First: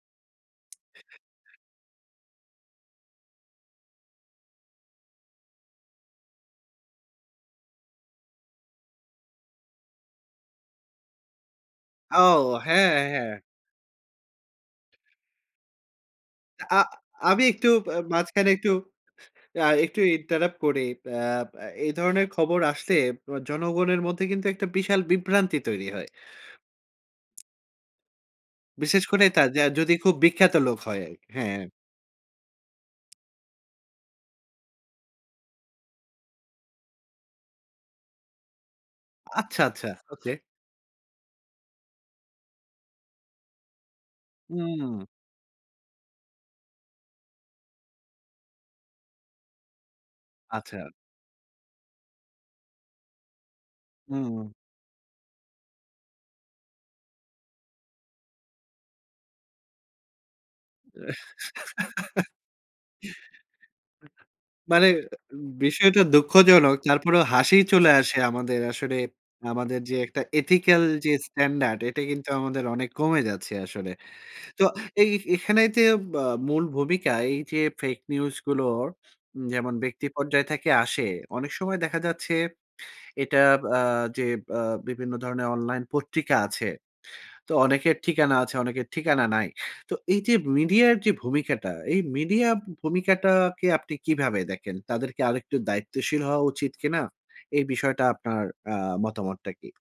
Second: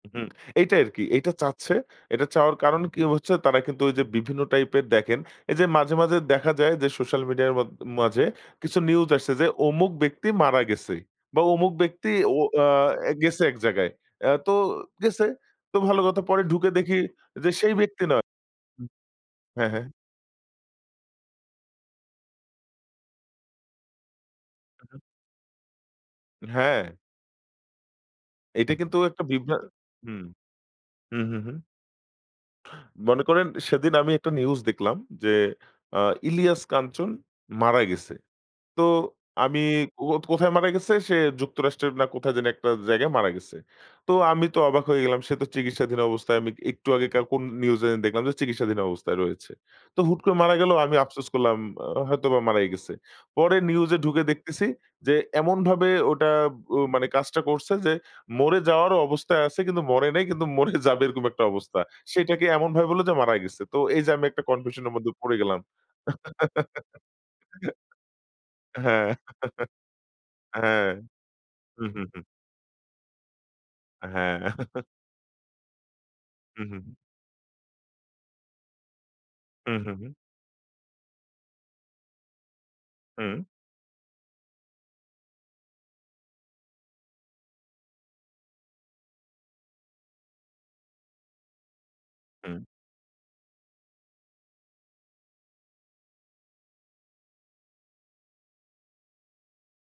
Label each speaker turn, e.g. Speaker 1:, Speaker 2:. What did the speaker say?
Speaker 1: হুম, এইটাই আরকি। এইটা চাচ্ছে। এটা চাওয়ার কারণ কি হচ্ছে, তারা কিন্তু ওইযে বিভিন্ন টাইপের দেখেন, এইযে মাঝে, মাঝে দেখা যায় যে সোশ্যাল মিডিয়ার মদ মাঝে, কিছু নিউজ আসছে যে অমুক ব্যক্তি মারা গেছে। বা অমুক ব্যক্তি
Speaker 2: ও!
Speaker 1: ও আ
Speaker 2: হ্যাঁ, হ্যাঁ।
Speaker 1: গেছে এক জায়গায়। অ্যা তো গেছে। তো ভালো কথা পরে ঢুকে
Speaker 2: আ
Speaker 1: দেখি,
Speaker 2: আমি
Speaker 1: যে
Speaker 2: একটু
Speaker 1: সেই
Speaker 2: ব
Speaker 1: ব্যক্তি নয়
Speaker 2: মাঝখানে একটু
Speaker 1: হু,
Speaker 2: আ
Speaker 1: হ্যাঁ, হ্যাঁ।
Speaker 2: একটু ইন্টারাপ্ট করি। আব এ ধরনের খবর আসলে প জনগণের মধ্যে কিন্তু একটা
Speaker 1: উ হু।
Speaker 2: বিশাল বিভ্রান্তি তৈরি হয়।
Speaker 1: হ্যাঁ। এইটা কিন্তু
Speaker 2: বিশেষ
Speaker 1: একটা
Speaker 2: করে তা
Speaker 1: বিভ্র
Speaker 2: যা যদি খুব
Speaker 1: হুম।
Speaker 2: বিখ্যাত লোক হয়।
Speaker 1: উ হু, হু।
Speaker 2: হ্যাঁ।
Speaker 1: মনে করেন সেদিন আমি একটা নিউজ দেখলাম, যে আ ইলিয়াস কাঞ্চন মারা গেছে। তো আমি
Speaker 2: আচ্ছা, আচ্ছা।
Speaker 1: কো
Speaker 2: ওকে।
Speaker 1: কোথায় মারা গেছে? সে যুক্তরাষ্ট্রের না কোথায় যেন একটা জায়গায় মারা গেছে। তো আমি তো অবাক হয়ে
Speaker 2: উম
Speaker 1: গেলাম। সে তো চিকিৎসাধীন অবস্থায়, আমি একটু আগেকার কোন নিউজে দেখলাম যে চিকিৎসাধীন অবস্থায় রয়েছে। তো হুট করে মারা গেলো
Speaker 2: আচ্ছা।
Speaker 1: আমি আফসোস করলাম, আ হয়তোবা মারাই গেছে। পরে নিউজে ঢুকে
Speaker 2: উম
Speaker 1: দেখতেছি, যে এমনভাবে ওটা ও মানে কাজটা করছে যে, মরে যাওয়ার অবস্থায় আছে কিন্তু মরে নাই কিন্তু মরে যাবে
Speaker 2: এ
Speaker 1: এরকম একটা অবস্থা। সেটাকে এমনভাবে বলল যে মারা গেছে। তো এইযে আমি একটা
Speaker 2: মানে
Speaker 1: কনফিউশনের মধ্যে পড়ে গেলাম
Speaker 2: বিষয়টা দুঃখজনক। তারপরেও হাসিই চলে আসে আমাদের আসলে,
Speaker 1: হ্যাঁ।
Speaker 2: আমাদের যে একটা এথিক্যাল
Speaker 1: হ্যাঁ।
Speaker 2: যে স্ট্যান্ডার্ড
Speaker 1: হু,
Speaker 2: এটা
Speaker 1: হু, হু।
Speaker 2: কিন্তু আমাদের অনেক কমে যাচ্ছে আসলে।
Speaker 1: হ্যাঁ।
Speaker 2: তো এই এখানে ইতে বা যে
Speaker 1: উ হু,
Speaker 2: মূল
Speaker 1: হু।
Speaker 2: ভূমিকায় এইযে ফেক নিউজ গুলো, উ
Speaker 1: উ
Speaker 2: যেমন
Speaker 1: হু,
Speaker 2: ব্যক্তি
Speaker 1: হু।
Speaker 2: পর্যায় থেকে আসে। অনেক সময় দেখা যাচ্ছে, এটা
Speaker 1: হু।
Speaker 2: আ যে আ বিভিন্ন ধরণের অনলাইন পত্রিকা আছে। তো অনেকের ঠিকানা আছে, অনেকের ঠিকানা নাই। তো এইযে মিডিয়ার যে ভূমিকাটা, এই মিডিয়া
Speaker 1: উম
Speaker 2: ভূমিকাটাকে আপনি কিভাবে দেখেন? তাদের কি আরেকটু দায়িত্বশীল হওয়া উচিত কিনা? এই বিষয়টা আপনার আ মতামতটা কি?